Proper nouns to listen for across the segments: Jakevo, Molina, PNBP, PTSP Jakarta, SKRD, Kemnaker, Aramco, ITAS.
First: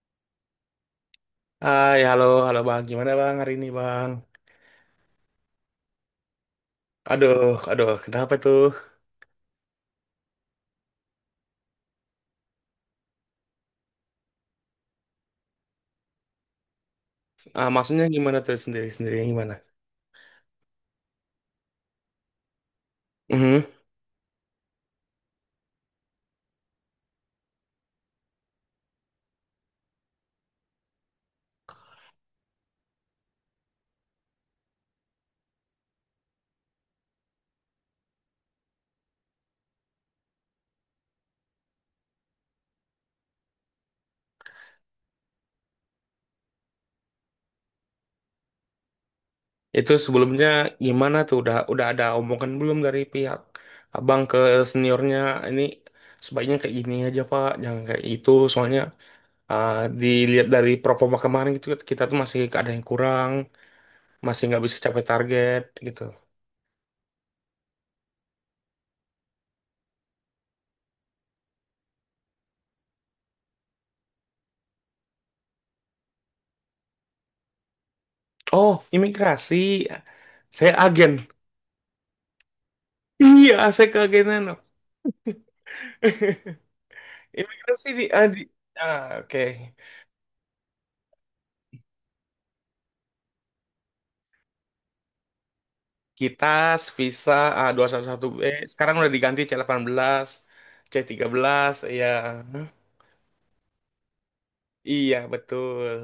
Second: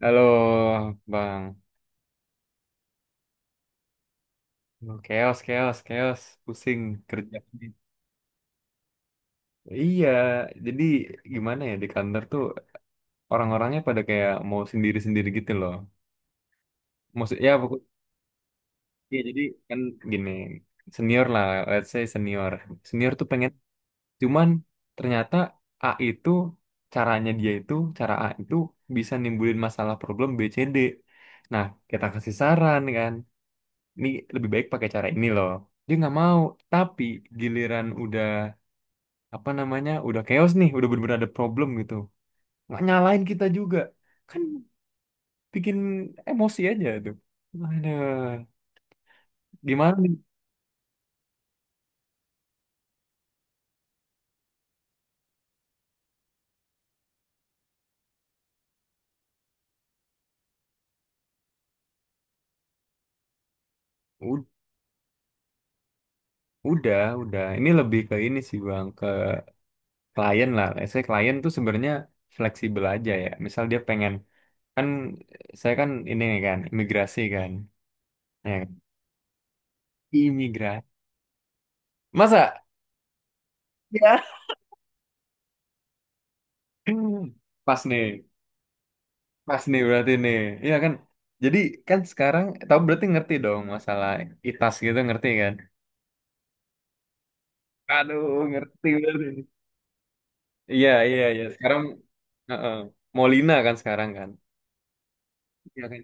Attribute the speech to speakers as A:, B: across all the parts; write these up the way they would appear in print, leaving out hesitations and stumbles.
A: Halo, Bang.
B: Hai, halo, halo Bang. Gimana Bang hari ini Bang?
A: Aduh, chaos, chaos, chaos. Pusing kerja.
B: Aduh, aduh, kenapa tuh?
A: Iya, jadi gimana ya di kantor tuh orang-orangnya pada kayak mau sendiri-sendiri gitu loh. Maksud, ya
B: Ah,
A: pokok,
B: maksudnya gimana tuh sendiri-sendiri
A: ya jadi
B: gimana?
A: kan gini, senior lah, let's say senior. Senior tuh pengen,
B: Mhm.
A: cuman ternyata A itu, caranya dia itu, cara A itu bisa nimbulin masalah problem BCD. Nah, kita kasih saran kan. Ini lebih baik pakai cara ini loh, dia nggak mau, tapi giliran udah apa namanya udah chaos nih udah bener-bener ada problem gitu, nggak nyalain kita juga kan, bikin emosi aja tuh, ada
B: Itu
A: gimana nih.
B: sebelumnya gimana tuh? Udah ada omongan belum dari pihak Abang ke seniornya? Ini sebaiknya kayak gini aja Pak, jangan kayak itu. Soalnya ah, dilihat dari performa kemarin gitu, kita tuh masih ada yang kurang, masih
A: U-
B: nggak bisa capai target gitu.
A: udah ini lebih ke ini sih Bang, ke klien lah. Saya klien tuh sebenarnya fleksibel aja, ya misal dia pengen kan, saya kan ini kan imigrasi kan, ya,
B: Oh, imigrasi. Saya
A: imigrasi
B: agen.
A: masa
B: Iya, saya
A: ya.
B: keagenan.
A: Pas
B: Imigrasi
A: nih.
B: di, oke.
A: Pas nih berarti nih. Iya kan? Jadi kan sekarang tahu, berarti ngerti dong masalah ITAS gitu, ngerti kan?
B: Kitas, visa A211B.
A: Aduh, ngerti
B: Sekarang udah
A: berarti.
B: diganti C18,
A: Iya,
B: c
A: iya,
B: tiga
A: iya.
B: belas
A: Sekarang
B: ya.
A: heeh, Molina kan sekarang kan.
B: Iya,
A: Iya
B: betul.
A: kan?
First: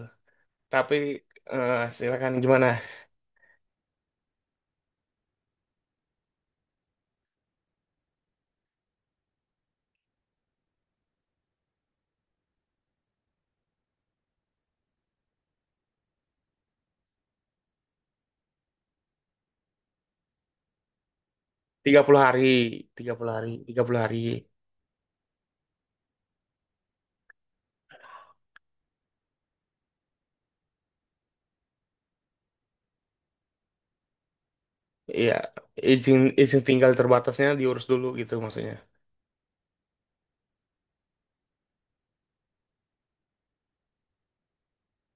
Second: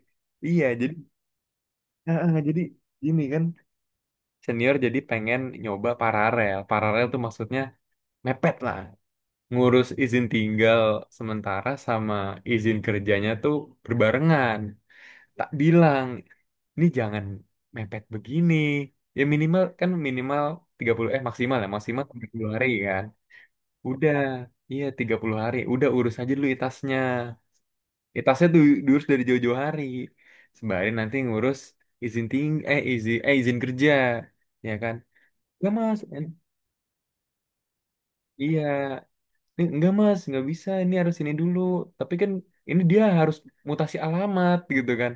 A: Iya, jadi
B: Tapi
A: heeh,
B: silakan
A: jadi
B: gimana?
A: gini kan, senior jadi pengen nyoba paralel. Paralel tuh maksudnya mepet lah. Ngurus izin tinggal sementara sama izin kerjanya tuh berbarengan. Tak bilang ini jangan mepet begini. Ya minimal kan minimal 30 maksimal ya,
B: tiga
A: maksimal
B: puluh hari,
A: 30 hari kan.
B: tiga puluh hari, tiga puluh
A: Udah,
B: hari.
A: iya 30 hari. Udah urus aja dulu itasnya. Itasnya tuh diurus dari jauh-jauh hari. Sembari nanti ngurus izin ting eh izin kerja, ya kan?
B: Iya,
A: Enggak Mas.
B: izin izin tinggal terbatasnya diurus dulu gitu
A: Iya.
B: maksudnya.
A: Ini enggak Mas, nggak bisa. Ini harus ini dulu. Tapi kan ini dia harus mutasi alamat gitu kan.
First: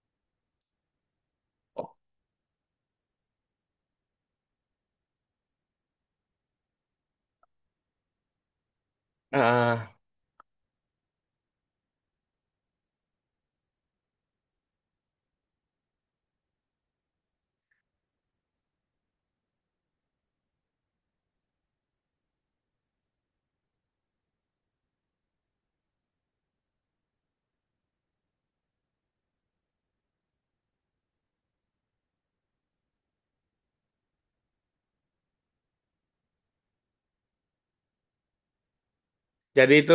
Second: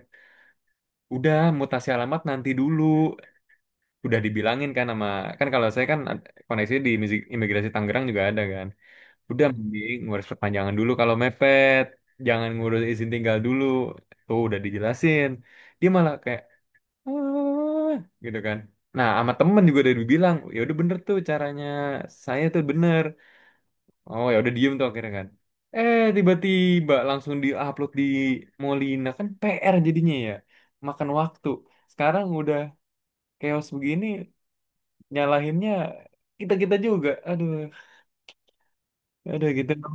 A: Udah, mutasi alamat nanti dulu. Udah dibilangin kan, sama kan, kalau saya kan koneksi di imigrasi Tangerang juga ada kan. Udah
B: Ah,
A: mending ngurus perpanjangan dulu kalau mepet, jangan ngurus izin tinggal dulu. Tuh udah dijelasin, dia malah kayak, "Ah," gitu kan. Nah, sama temen juga udah dibilang ya udah bener tuh caranya, saya tuh bener. Oh ya udah, diem tuh akhirnya kan, eh tiba-tiba langsung diupload di Molina kan, PR jadinya ya, makan waktu. Sekarang udah chaos begini, nyalahinnya kita kita juga, aduh, aduh gitu.
B: jadi itu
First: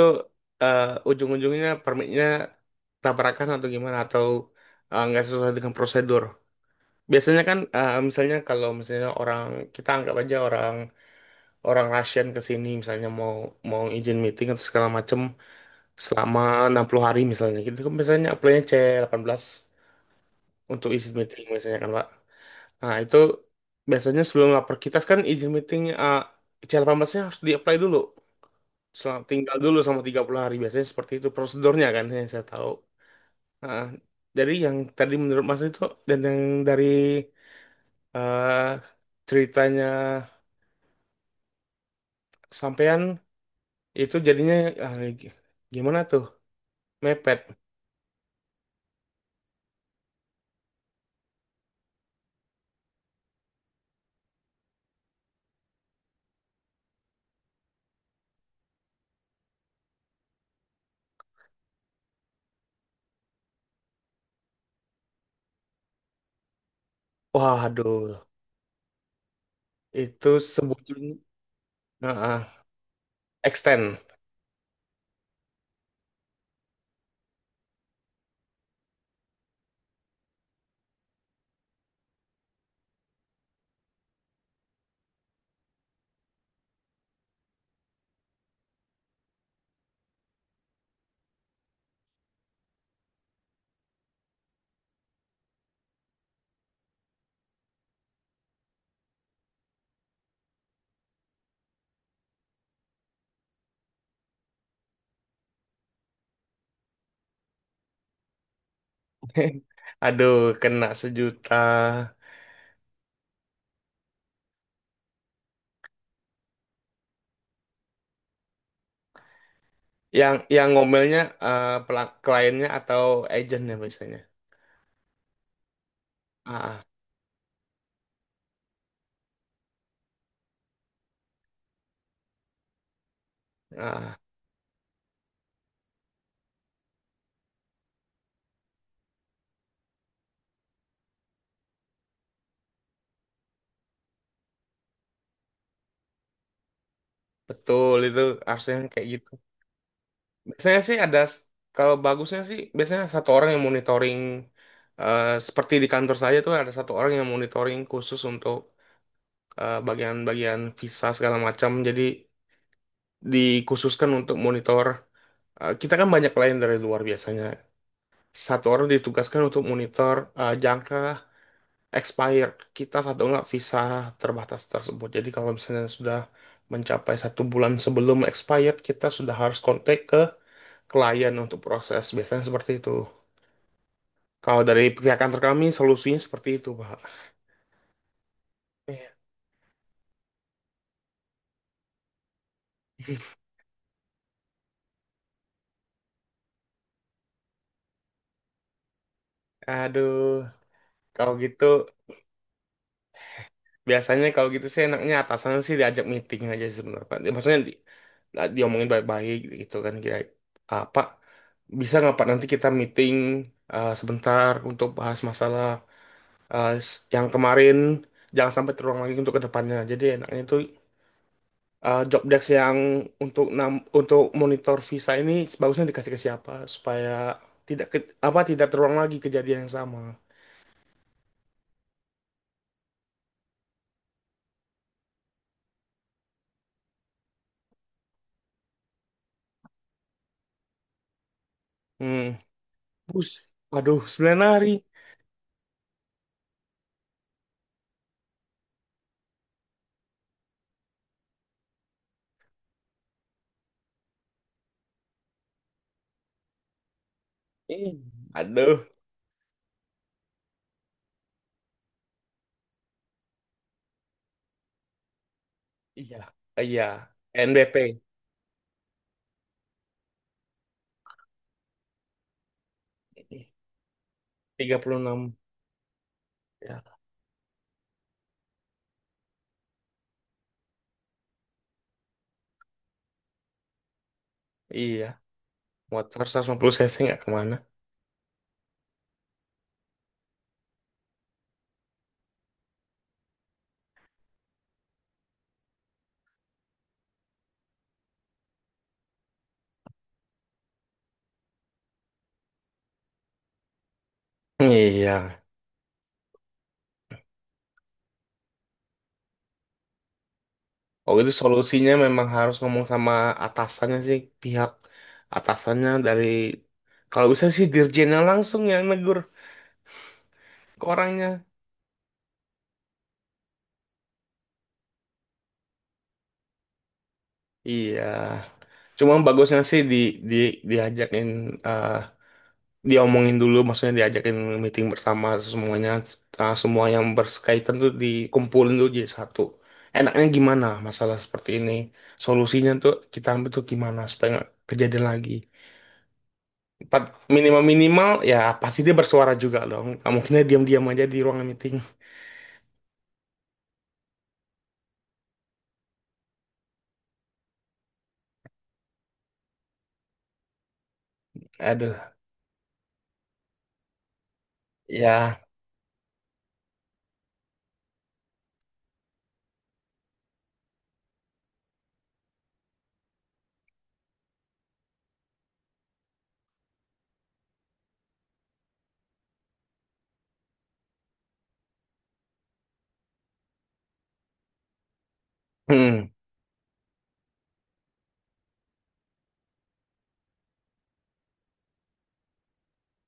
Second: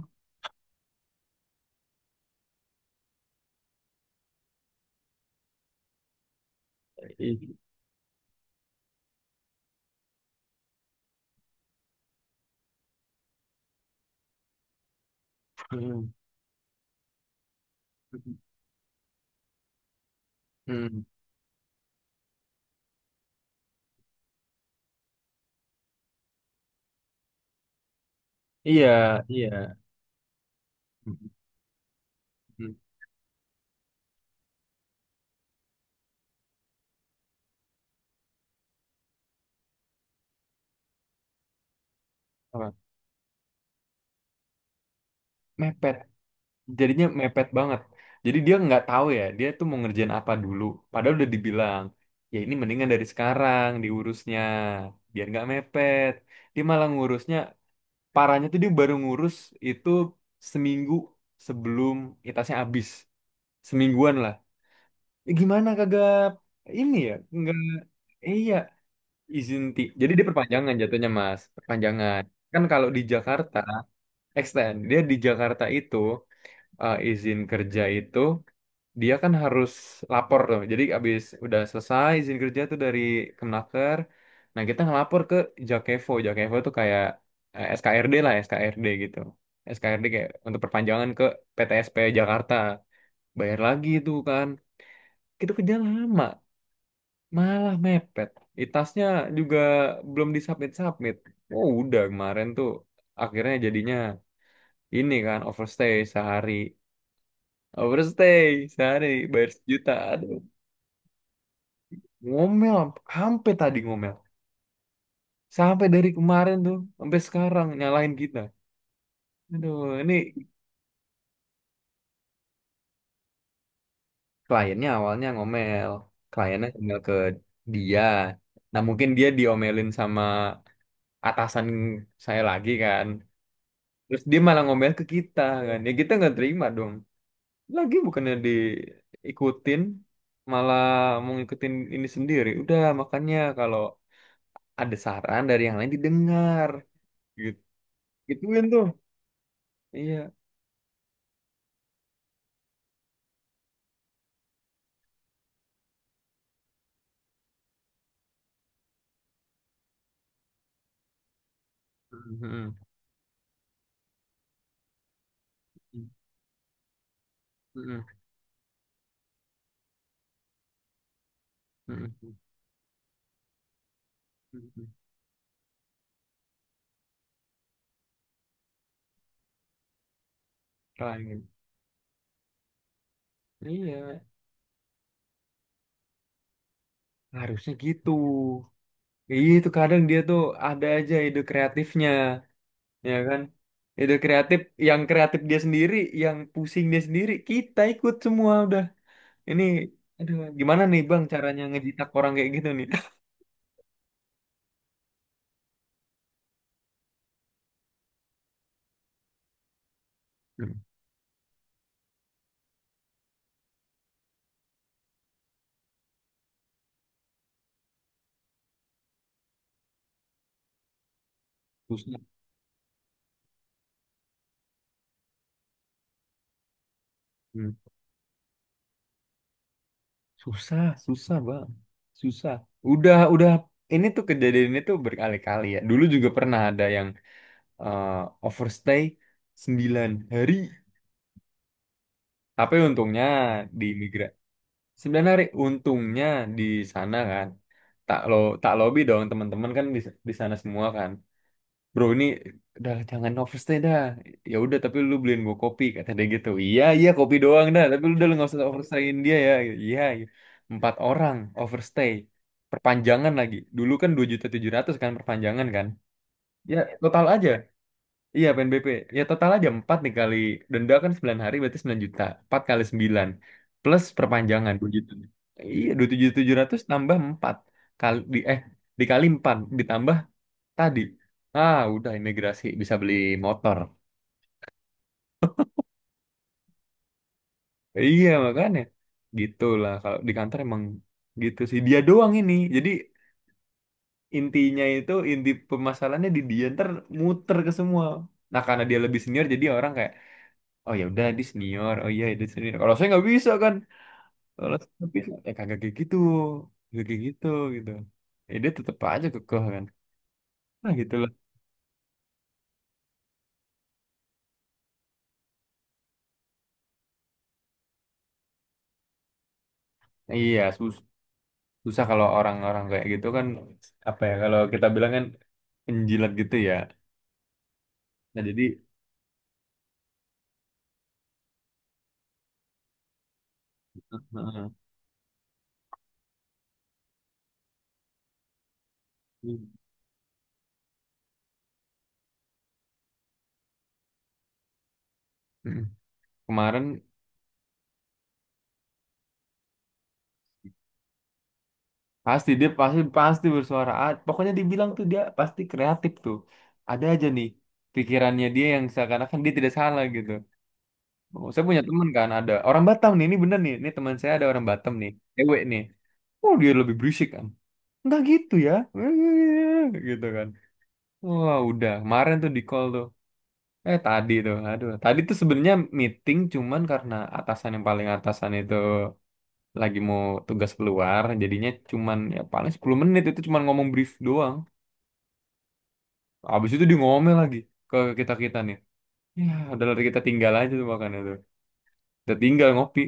B: eh, ujung-ujungnya permitnya tabrakan atau gimana atau nggak sesuai dengan prosedur. Biasanya kan
A: Ih,
B: misalnya kalau misalnya orang kita anggap aja orang orang Russian ke sini misalnya mau mau izin meeting atau segala macem
A: hmm,
B: selama 60 hari misalnya gitu kan biasanya apply-nya C18 untuk
A: hmm.
B: izin meeting biasanya kan Pak. Nah, itu biasanya sebelum lapor kita kan izin meeting, C18-nya harus di-apply dulu.
A: Iya,
B: Selama
A: iya.
B: tinggal dulu sama 30 hari biasanya seperti itu
A: Hmm,
B: prosedurnya kan yang saya tahu.
A: hmm.
B: Nah, dari yang tadi menurut Mas itu dan yang dari eh, ceritanya
A: Apa,
B: kesampean itu jadinya ah, gi-
A: mepet,
B: gimana tuh?
A: jadinya
B: Mepet.
A: mepet banget. Jadi dia nggak tahu ya dia tuh mau ngerjain apa dulu, padahal udah dibilang ya ini mendingan dari sekarang diurusnya biar nggak mepet. Dia malah ngurusnya, parahnya tuh dia baru ngurus itu seminggu sebelum itasnya habis, semingguan lah. Gimana kagak ini ya? Enggak.
B: Waduh,
A: Iya, izin ti. Jadi dia
B: itu
A: perpanjangan
B: sebujur.
A: jatuhnya, Mas.
B: Nah,
A: Perpanjangan. Kan kalau di Jakarta,
B: extend.
A: extend. Dia di Jakarta itu, izin kerja itu dia kan harus lapor tuh. Jadi abis udah selesai izin kerja tuh dari Kemnaker. Nah, kita ngelapor ke Jakevo. Jakevo tuh kayak SKRD lah, SKRD gitu. SKRD kayak untuk perpanjangan ke PTSP Jakarta. Bayar lagi itu kan. Itu kerja lama. Malah mepet. Itasnya juga belum disubmit-submit. Oh, udah kemarin tuh akhirnya jadinya ini kan overstay sehari. Overstay sehari bayar 1 juta.
B: Aduh,
A: Aduh,
B: kena 1 juta.
A: ngomel sampai tadi ngomel. Sampai dari kemarin tuh sampai sekarang nyalahin kita. Aduh, ini
B: Yang ngomelnya, kliennya atau agentnya biasanya.
A: kliennya awalnya ngomel. Kliennya
B: Ah,
A: ngomel ke dia. Nah, mungkin dia diomelin sama atasan saya lagi kan.
B: ah, ah,
A: Terus dia malah ngomel ke kita kan. Ya kita nggak terima dong. Lagi bukannya diikutin, malah mau ngikutin ini sendiri. Udah makanya kalau ada saran dari yang lain didengar. Gitu.
B: betul itu,
A: Gituin
B: harusnya
A: tuh.
B: kayak gitu.
A: Iya.
B: Biasanya sih ada, kalau bagusnya sih biasanya satu orang yang monitoring, seperti di kantor saya tuh ada satu orang yang monitoring khusus untuk bagian-bagian visa segala macam. Jadi
A: Mhm.
B: dikhususkan untuk monitor. Eh, kita kan banyak klien dari luar biasanya.
A: Mhm.
B: Satu orang ditugaskan untuk monitor, jangka
A: Mhm.
B: expired kita satu enggak visa terbatas
A: Mhm.
B: tersebut. Jadi kalau misalnya sudah mencapai satu bulan sebelum expired, kita sudah harus kontak ke klien
A: Lain.
B: untuk proses. Biasanya seperti itu.
A: Iya.
B: Kalau dari pihak kantor kami, solusinya seperti itu, Pak.
A: Harusnya gitu.
B: Iya.
A: Iya itu kadang dia tuh ada aja ide kreatifnya. Ya kan? Ide kreatif, yang kreatif dia sendiri, yang pusing dia sendiri, kita ikut semua udah. Ini,
B: Aduh,
A: aduh, gimana nih Bang
B: kalau
A: caranya
B: gitu
A: ngejitak orang kayak gitu nih?
B: biasanya kalau gitu sih enaknya atasan sih diajak meeting aja sih sebenarnya Pak. Maksudnya di, nah, diomongin baik-baik gitu kan, kira
A: Hmm,
B: apa bisa nggak Pak nanti kita meeting sebentar untuk bahas masalah, yang kemarin jangan sampai terulang lagi untuk kedepannya, jadi enaknya itu
A: susah.
B: job desk yang untuk monitor visa ini sebagusnya dikasih ke siapa supaya
A: Hmm.
B: tidak ke- apa tidak terulang lagi kejadian yang sama.
A: Susah, susah Bang. Susah. Udah, udah. Ini tuh kejadian ini tuh berkali-kali ya. Dulu juga pernah ada yang eh, overstay 9 hari.
B: Hmm,
A: Tapi untungnya
B: bus,
A: di
B: waduh,
A: migra
B: 9 hari.
A: 9 hari. Untungnya di sana kan. Tak lo, tak lobby dong teman-teman kan di sana semua kan. Bro ini udah jangan overstay dah. Ya udah tapi lu beliin gua kopi, kata dia gitu. Iya iya kopi doang dah,
B: Ih,
A: tapi lu udah lu nggak usah
B: aduh.
A: overstayin dia, ya. Iya, iya. Empat orang overstay, perpanjangan lagi dulu kan 2.700.000 kan, perpanjangan kan,
B: Iya,
A: ya
B: iya.
A: total aja.
B: NBP
A: Iya, PNBP, ya total aja empat dikali. Denda kan 9 hari berarti 9 juta, empat kali sembilan, plus perpanjangan 2 juta,
B: enam.
A: iya dua tujuh,
B: Ya.
A: tambah empat kali di eh dikali empat, ditambah tadi, ah udah imigrasi bisa beli motor.
B: Iya, motor 150 cc nggak kemana.
A: Iya makanya gitulah, kalau di kantor emang gitu sih, dia doang ini, jadi intinya itu inti permasalahannya di dia, ntar muter ke semua. Nah karena dia lebih senior, jadi orang kayak oh ya udah dia senior, oh iya dia senior kalau saya nggak bisa kan. Kalau saya nggak bisa
B: Iya.
A: ya kagak kayak gitu, kagak kayak gitu gitu. Ya dia tetap aja kekeh kan. Nah
B: Oh,
A: gitulah.
B: itu solusinya memang harus ngomong sama atasannya sih, pihak atasannya dari, kalau bisa sih dirjennya langsung yang negur
A: Iya
B: ke
A: susah.
B: orangnya.
A: Susah kalau orang-orang kayak gitu kan, apa ya kalau kita bilang kan penjilat gitu ya.
B: Iya.
A: Nah jadi,
B: Cuma bagusnya sih di diajakin, eh, diomongin dulu, maksudnya diajakin
A: heeh.
B: meeting bersama semuanya. Nah, semua yang berkaitan tuh dikumpulin dulu jadi satu, enaknya gimana masalah seperti ini, solusinya tuh kita ambil tuh gimana supaya nggak kejadian lagi.
A: Mm. Kemarin
B: Minimal minimal ya, pasti dia bersuara juga dong, nggak mungkin dia diam-diam aja di ruangan meeting.
A: pasti dia pasti pasti bersuara. Ah, pokoknya dibilang tuh dia pasti kreatif tuh, ada aja nih pikirannya dia yang seakan-akan dia tidak salah gitu. Oh, saya punya teman
B: Aduh,
A: kan ada orang Batam nih, ini bener nih, ini teman saya ada orang Batam nih,
B: ya.
A: cewek nih. Oh dia lebih berisik kan, nggak gitu ya, gitu kan. Wah udah kemarin tuh di call tuh. Eh tadi tuh, aduh. Tadi tuh sebenarnya meeting, cuman karena atasan yang paling atasan itu lagi mau tugas keluar, jadinya cuman ya paling 10 menit itu cuman ngomong brief doang.
B: Hmm.
A: Habis itu dia ngomel lagi ke kita-kita nih. Ya, udah lah, kita tinggal aja tuh makanya tuh. Kita tinggal ngopi.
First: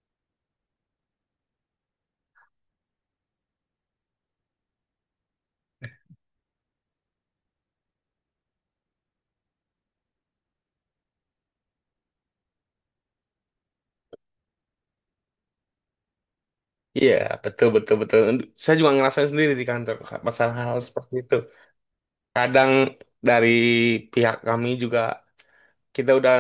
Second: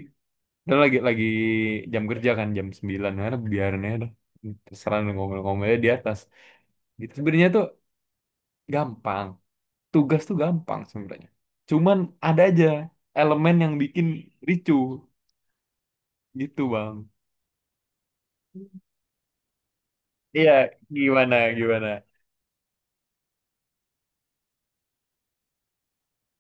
A: Udah lagi jam kerja kan jam 9 ya, udah biarin aja dah. Terserah lu ngomel-ngomelnya di atas. Gitu sebenarnya tuh gampang. Tugas tuh gampang sebenarnya. Cuman ada aja elemen yang bikin ricuh. Gitu Bang.
B: Iya, betul, betul, betul. Saya juga ngerasain sendiri di kantor, Kak,
A: Iya,
B: masalah hal seperti
A: gimana
B: itu.
A: gimana.
B: Kadang dari pihak kami juga, kita udah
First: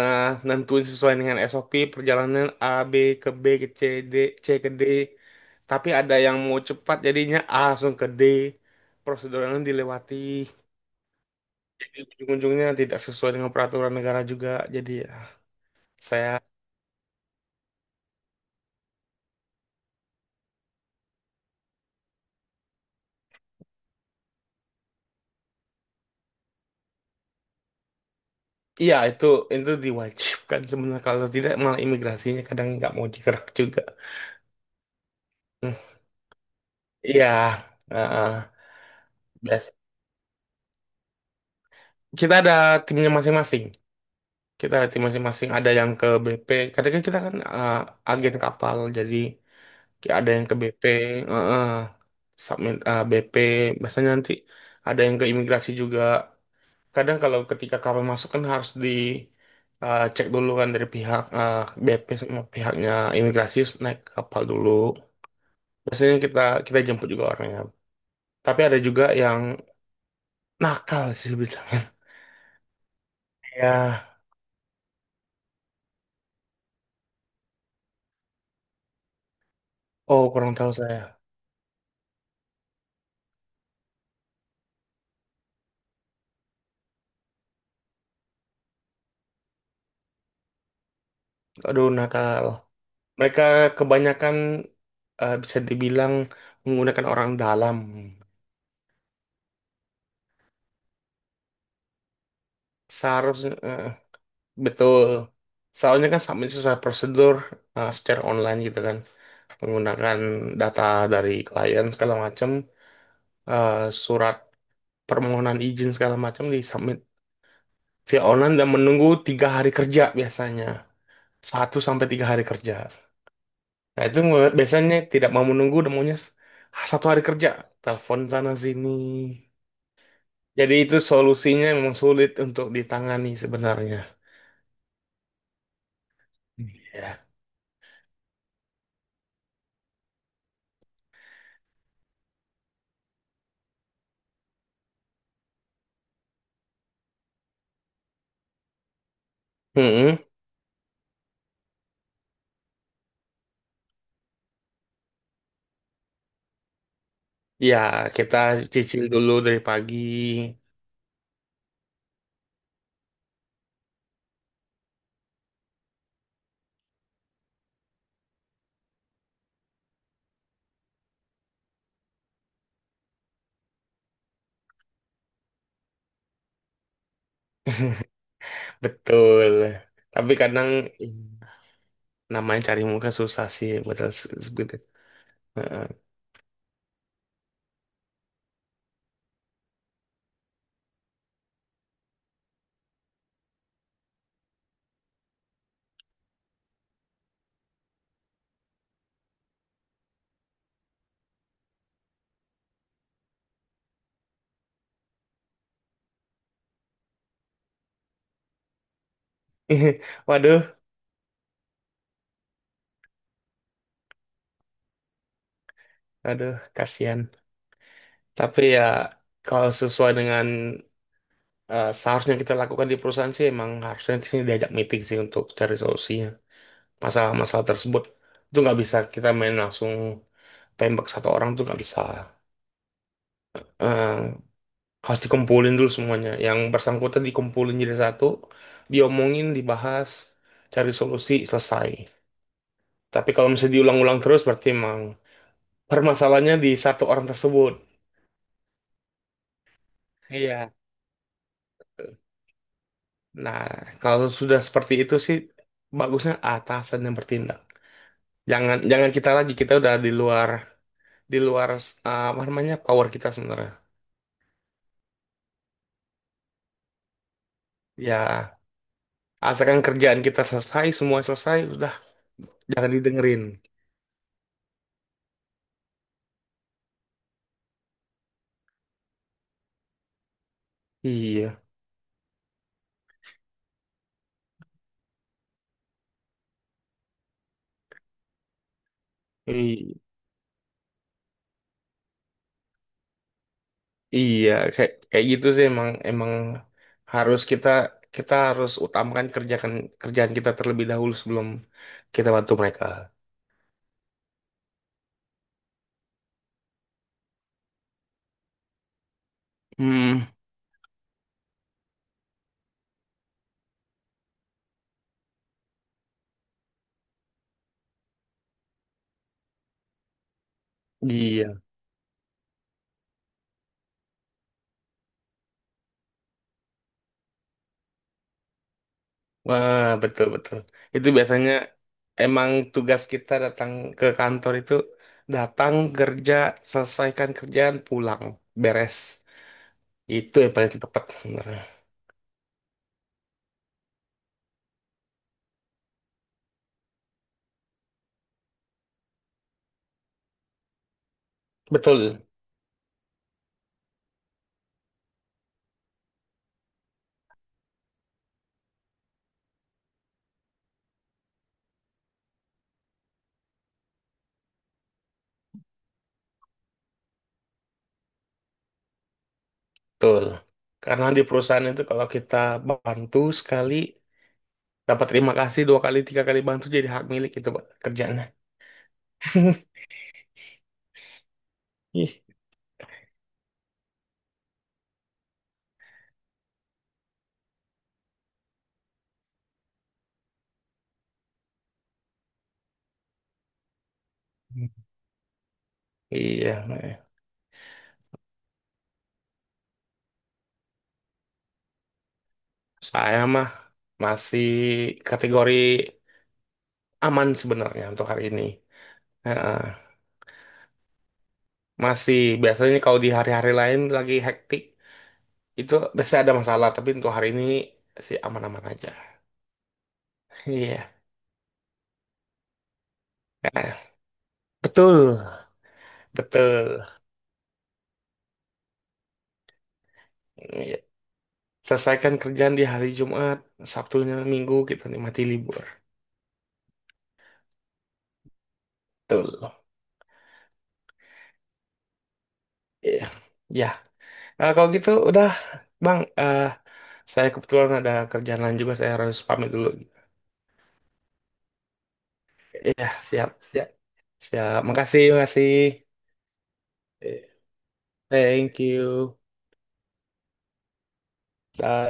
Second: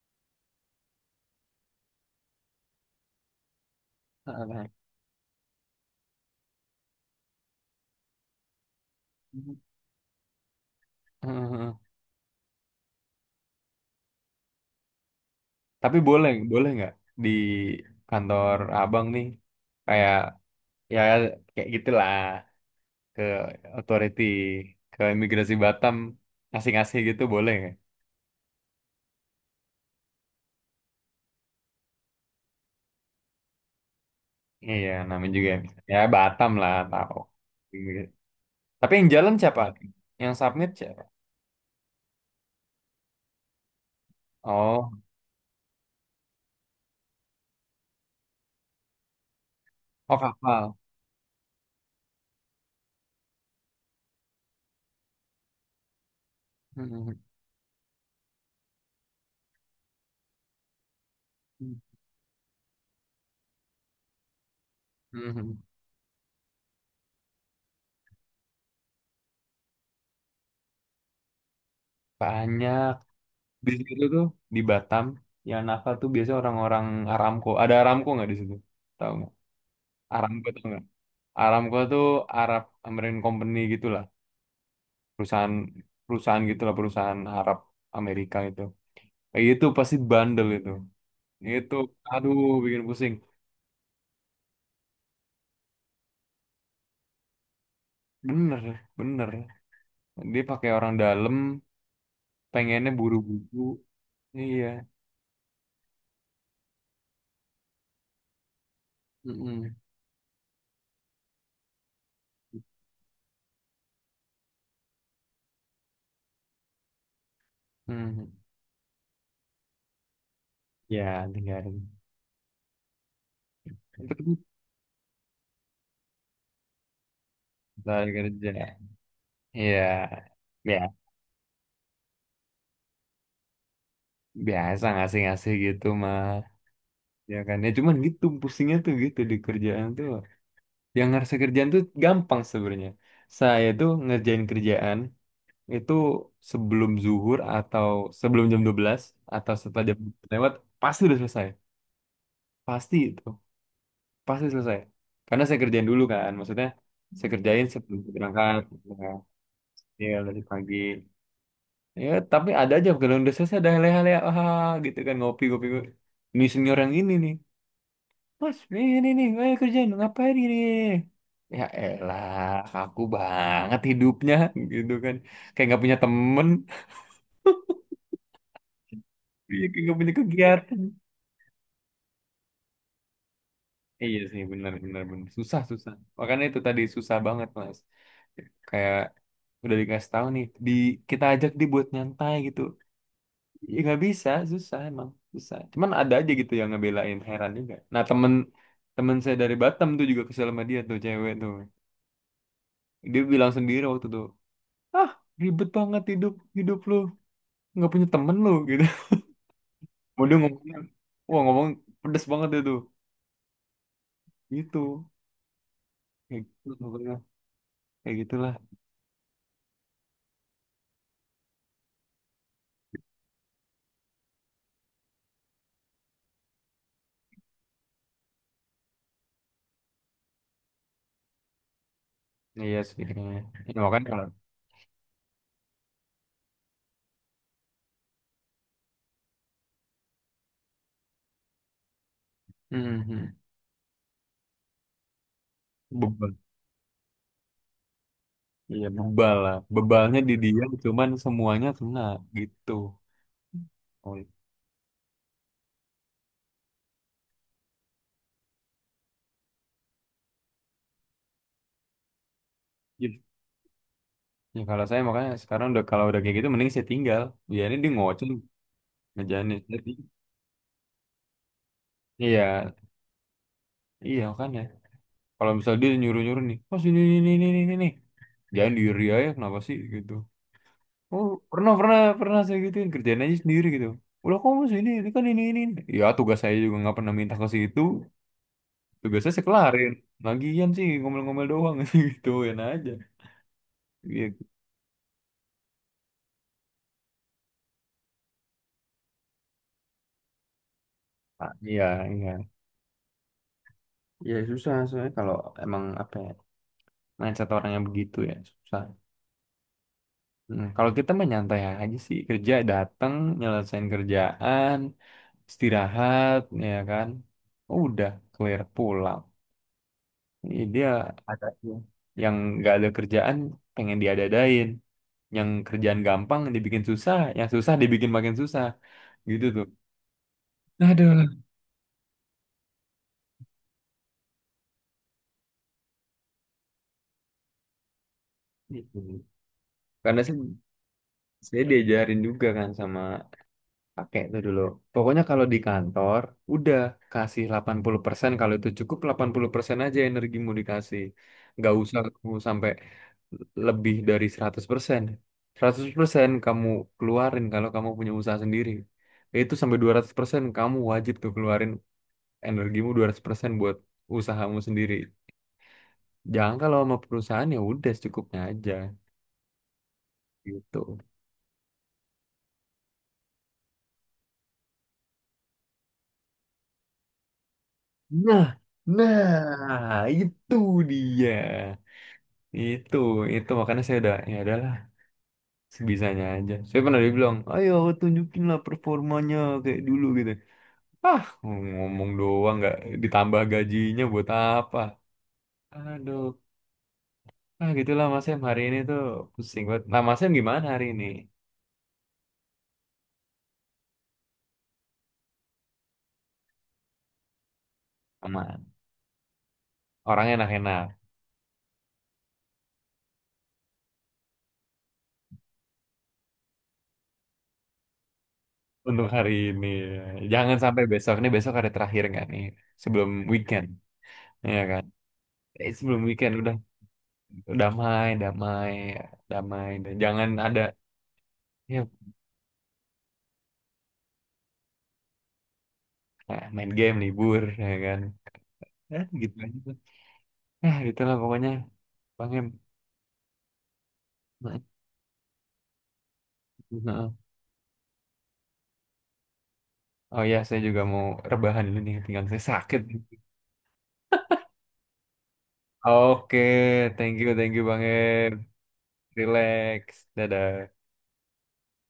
B: nentuin sesuai dengan SOP perjalanan A B ke C D, C ke
A: Heeh.
B: D, tapi ada yang mau cepat jadinya A langsung ke D, prosedurnya dilewati,
A: Heeh.
B: jadi ujung-ujungnya tidak sesuai dengan peraturan negara juga. Jadi ya,
A: Tapi
B: saya.
A: boleh boleh nggak di kantor Abang nih kayak ya kayak gitulah, ke authority ke imigrasi Batam ngasih-ngasih gitu boleh nggak?
B: Iya, itu diwajibkan sebenarnya, kalau tidak malah imigrasinya kadang nggak mau digerak juga.
A: Iya, namanya juga
B: Hmm,
A: ya Batam lah tahu.
B: iya,
A: Iya.
B: heeh.
A: Tapi yang jalan siapa?
B: Biasa,
A: Yang submit siapa?
B: kita ada timnya masing-masing, kita ada
A: Oh,
B: tim masing-masing, ada yang ke BP kadang, kan kita kan agen kapal jadi kayak
A: oh
B: ada yang ke
A: kapal.
B: BP, uh, uh, submit BP biasanya, nanti ada yang ke imigrasi juga
A: Heeh.
B: kadang kalau ketika kapal masuk kan harus di cek dulu kan, dari pihak BP sama pihaknya imigrasi, terus naik ke kapal dulu
A: Heeh.
B: biasanya. Kita kita jemput juga orangnya, tapi ada juga yang nakal sih bisa.
A: Banyak. Di situ
B: Ya,
A: tuh di Batam yang nakal tuh biasanya orang-orang Aramco. Ada Aramco nggak di situ? Tahu nggak?
B: oh
A: Aramco
B: kurang
A: tuh
B: tahu
A: nggak?
B: saya.
A: Aramco tuh Arab American Company gitulah, perusahaan perusahaan gitulah, perusahaan Arab Amerika itu. Eh, itu pasti bandel itu. Itu
B: Aduh,
A: aduh
B: nakal.
A: bikin pusing.
B: Mereka kebanyakan, bisa dibilang menggunakan orang dalam.
A: Bener, bener. Dia pakai orang dalam, pengennya
B: Seharusnya,
A: buru-buru. Iya.
B: betul. Soalnya kan submit sesuai prosedur, secara online gitu kan,
A: Mm-mm.
B: menggunakan data dari klien segala macam, eh, surat permohonan izin segala macam di submit via
A: Mm.
B: online, dan menunggu 3 hari kerja biasanya,
A: Ya,
B: satu
A: tinggalin.
B: sampai tiga hari kerja. Nah itu
A: Itu
B: biasanya tidak mau menunggu, dan maunya satu hari kerja,
A: kan
B: telepon sana
A: kerja.
B: sini.
A: Iya.
B: Jadi
A: Ya.
B: itu solusinya memang sulit untuk ditangani sebenarnya.
A: Biasa ngasih-ngasih gitu mah,
B: Ya.
A: ya kan. Ya cuman gitu pusingnya tuh gitu di kerjaan tuh. Yang ngerasa kerjaan tuh gampang sebenarnya, saya tuh ngerjain kerjaan itu sebelum zuhur atau sebelum jam 12 atau setelah jam
B: Mm-mm.
A: 12 lewat pasti udah selesai, pasti itu, pasti selesai. Karena saya kerjain dulu kan, maksudnya saya kerjain
B: Ya,
A: sebelum saya
B: kita
A: berangkat, ya
B: cicil
A: kan?
B: dulu dari pagi.
A: Iya, dari pagi ya. Tapi ada aja kalau udah selesai ada leha-leha ah, gitu kan ngopi-ngopi, ini senior yang ini nih, "Mas, ini nih, ayo kerjain, ngapain ini?" Ya elah, aku banget hidupnya, gitu kan. Kayak nggak punya temen,
B: Betul.
A: iya, kayak nggak punya
B: Tapi kadang,
A: kegiatan.
B: mm, namanya cari muka susah sih, betul
A: Iya sih, benar,
B: segitu.
A: benar, benar. Susah, susah.
B: Heeh.
A: Makanya itu tadi susah banget, Mas. Kayak udah dikasih tahu nih, di kita ajak dia buat nyantai gitu. Ya nggak bisa, susah emang, susah. Cuman ada aja gitu yang ngebelain, heran juga. Nah, temen temen saya dari Batam tuh juga kesel sama dia tuh, cewek tuh. Dia bilang sendiri waktu itu, ah ribet banget hidup, hidup lu nggak punya temen lu gitu. Mau dia
B: Waduh,
A: ngomongnya, wah ngomong pedes banget itu gitu, kayak
B: aduh,
A: gitu pokoknya.
B: kasihan.
A: Kayak gitulah.
B: Tapi ya kalau sesuai dengan, seharusnya kita lakukan di perusahaan, sih emang harusnya di sini diajak meeting sih untuk cari solusinya masalah-masalah tersebut. Itu nggak bisa kita main langsung tembak satu orang tuh nggak bisa.
A: Iya sih kayaknya ya, makanya
B: eh,
A: kalau
B: Harus dikumpulin dulu semuanya. Yang bersangkutan dikumpulin jadi satu, diomongin, dibahas, cari solusi, selesai.
A: hmm,
B: Tapi
A: hmm.
B: kalau misalnya diulang-ulang terus, berarti emang
A: Bebal,
B: permasalahannya di satu orang tersebut.
A: iya bebal lah, bebalnya di dia
B: Iya.
A: cuman semuanya kena gitu.
B: Nah,
A: Oh,
B: kalau
A: iya.
B: sudah seperti itu sih, bagusnya atasan yang bertindak. Jangan jangan kita lagi, kita udah di luar, di luar apa namanya power kita sebenarnya.
A: Ya kalau saya makanya sekarang udah kalau udah kayak gitu mending saya tinggal, biarin dia ngoceh,
B: Ya,
A: ngejanin,
B: asalkan
A: jadi
B: kerjaan kita selesai, semua selesai, udah
A: iya
B: jangan didengerin.
A: iya kan ya. Kalau misalnya dia nyuruh nyuruh nih oh sini ini, jangan diri aja kenapa sih gitu. Oh,
B: Iya.
A: pernah, pernah, pernah saya gituin. Kerjaan aja sendiri gitu. "Udah kamu sini, ini kan ini, ini. Ini." Ya, tugas saya juga nggak pernah minta ke situ. Tugas saya kelarin. Lagian sih, ngomel-ngomel doang. Gituin aja. Iya.
B: Iya, kayak kayak gitu sih emang emang harus kita, kita harus utamakan kerjakan kerjaan kita terlebih dahulu sebelum
A: Ah, iya,
B: kita
A: iya.
B: bantu mereka.
A: Iya, susah soalnya kalau emang apa ya, mindset orang yang begitu ya, susah.
B: Hmm,
A: Hmm, kalau kita mah nyantai aja sih, kerja datang, nyelesain kerjaan, istirahat, ya kan. Udah, clear pulang. Iya. Dia ada.
B: iya,
A: Yang nggak ada kerjaan pengen diadadain, yang kerjaan gampang dibikin susah, yang susah dibikin makin susah, gitu tuh.
B: wah betul betul. Itu
A: Aduh.
B: biasanya emang tugas kita datang ke kantor itu, datang kerja, selesaikan kerjaan, pulang, beres.
A: Gitu. Karena saya,
B: Itu yang paling tepat sebenarnya.
A: saya diajarin juga kan sama, pakai itu dulu. Pokoknya kalau di kantor, udah kasih 80%. Kalau itu cukup, 80% aja energimu dikasih. Nggak
B: Betul
A: usah kamu sampai lebih dari 100%. 100% kamu keluarin kalau kamu punya usaha sendiri. Itu sampai 200% kamu wajib tuh keluarin, energimu 200% buat usahamu sendiri. Jangan kalau sama perusahaan ya udah secukupnya aja
B: betul.
A: gitu.
B: Karena di perusahaan itu kalau kita bantu sekali dapat terima kasih, dua kali, tiga kali bantu jadi hak milik itu, Pak, kerjaannya.
A: Nah, nah itu dia.
B: Ih.
A: Itu, itu makanya saya udah ya adalah sebisanya aja. Saya pernah dibilang, ayo tunjukin lah performanya kayak dulu gitu. Ah, ngomong doang, nggak ditambah gajinya buat apa? Aduh,
B: Iya, Mbak.
A: ah gitulah Mas Em, hari ini tuh pusing banget. Nah Mas Em gimana hari ini?
B: Saya mah masih kategori aman sebenarnya untuk hari ini.
A: Aman,
B: Heeh.
A: orang enak-enak
B: Masih, biasanya kalau di hari-hari lain lagi hektik itu biasanya ada masalah, tapi untuk hari ini sih aman-aman aja.
A: untuk hari ini. Jangan sampai
B: Iya.
A: besok, ini besok hari terakhir nggak nih sebelum weekend,
B: Eh,
A: ya kan?
B: betul,
A: Eh, sebelum weekend udah
B: betul.
A: damai, damai, damai. Dan jangan ada
B: Iya.
A: ya.
B: Selesaikan kerjaan di hari Jumat, Sabtunya Minggu kita nikmati libur.
A: Nah, main game libur ya kan. Ya, gitu
B: Betul.
A: aja tuh. Nah, gitu lah pokoknya. Bang Em.
B: Iya, ya. Nah,
A: Nah,
B: kalau gitu udah, Bang.
A: heeh.
B: Saya kebetulan ada kerjaan lain juga, saya harus pamit dulu.
A: Oh ya, saya juga mau rebahan dulu nih, pinggang saya sakit.
B: Iya, siap, siap, siap. Makasih, makasih.
A: Oke,
B: Eh,
A: thank you Bang Em.
B: thank you.
A: Relax. Dadah.
B: Dah.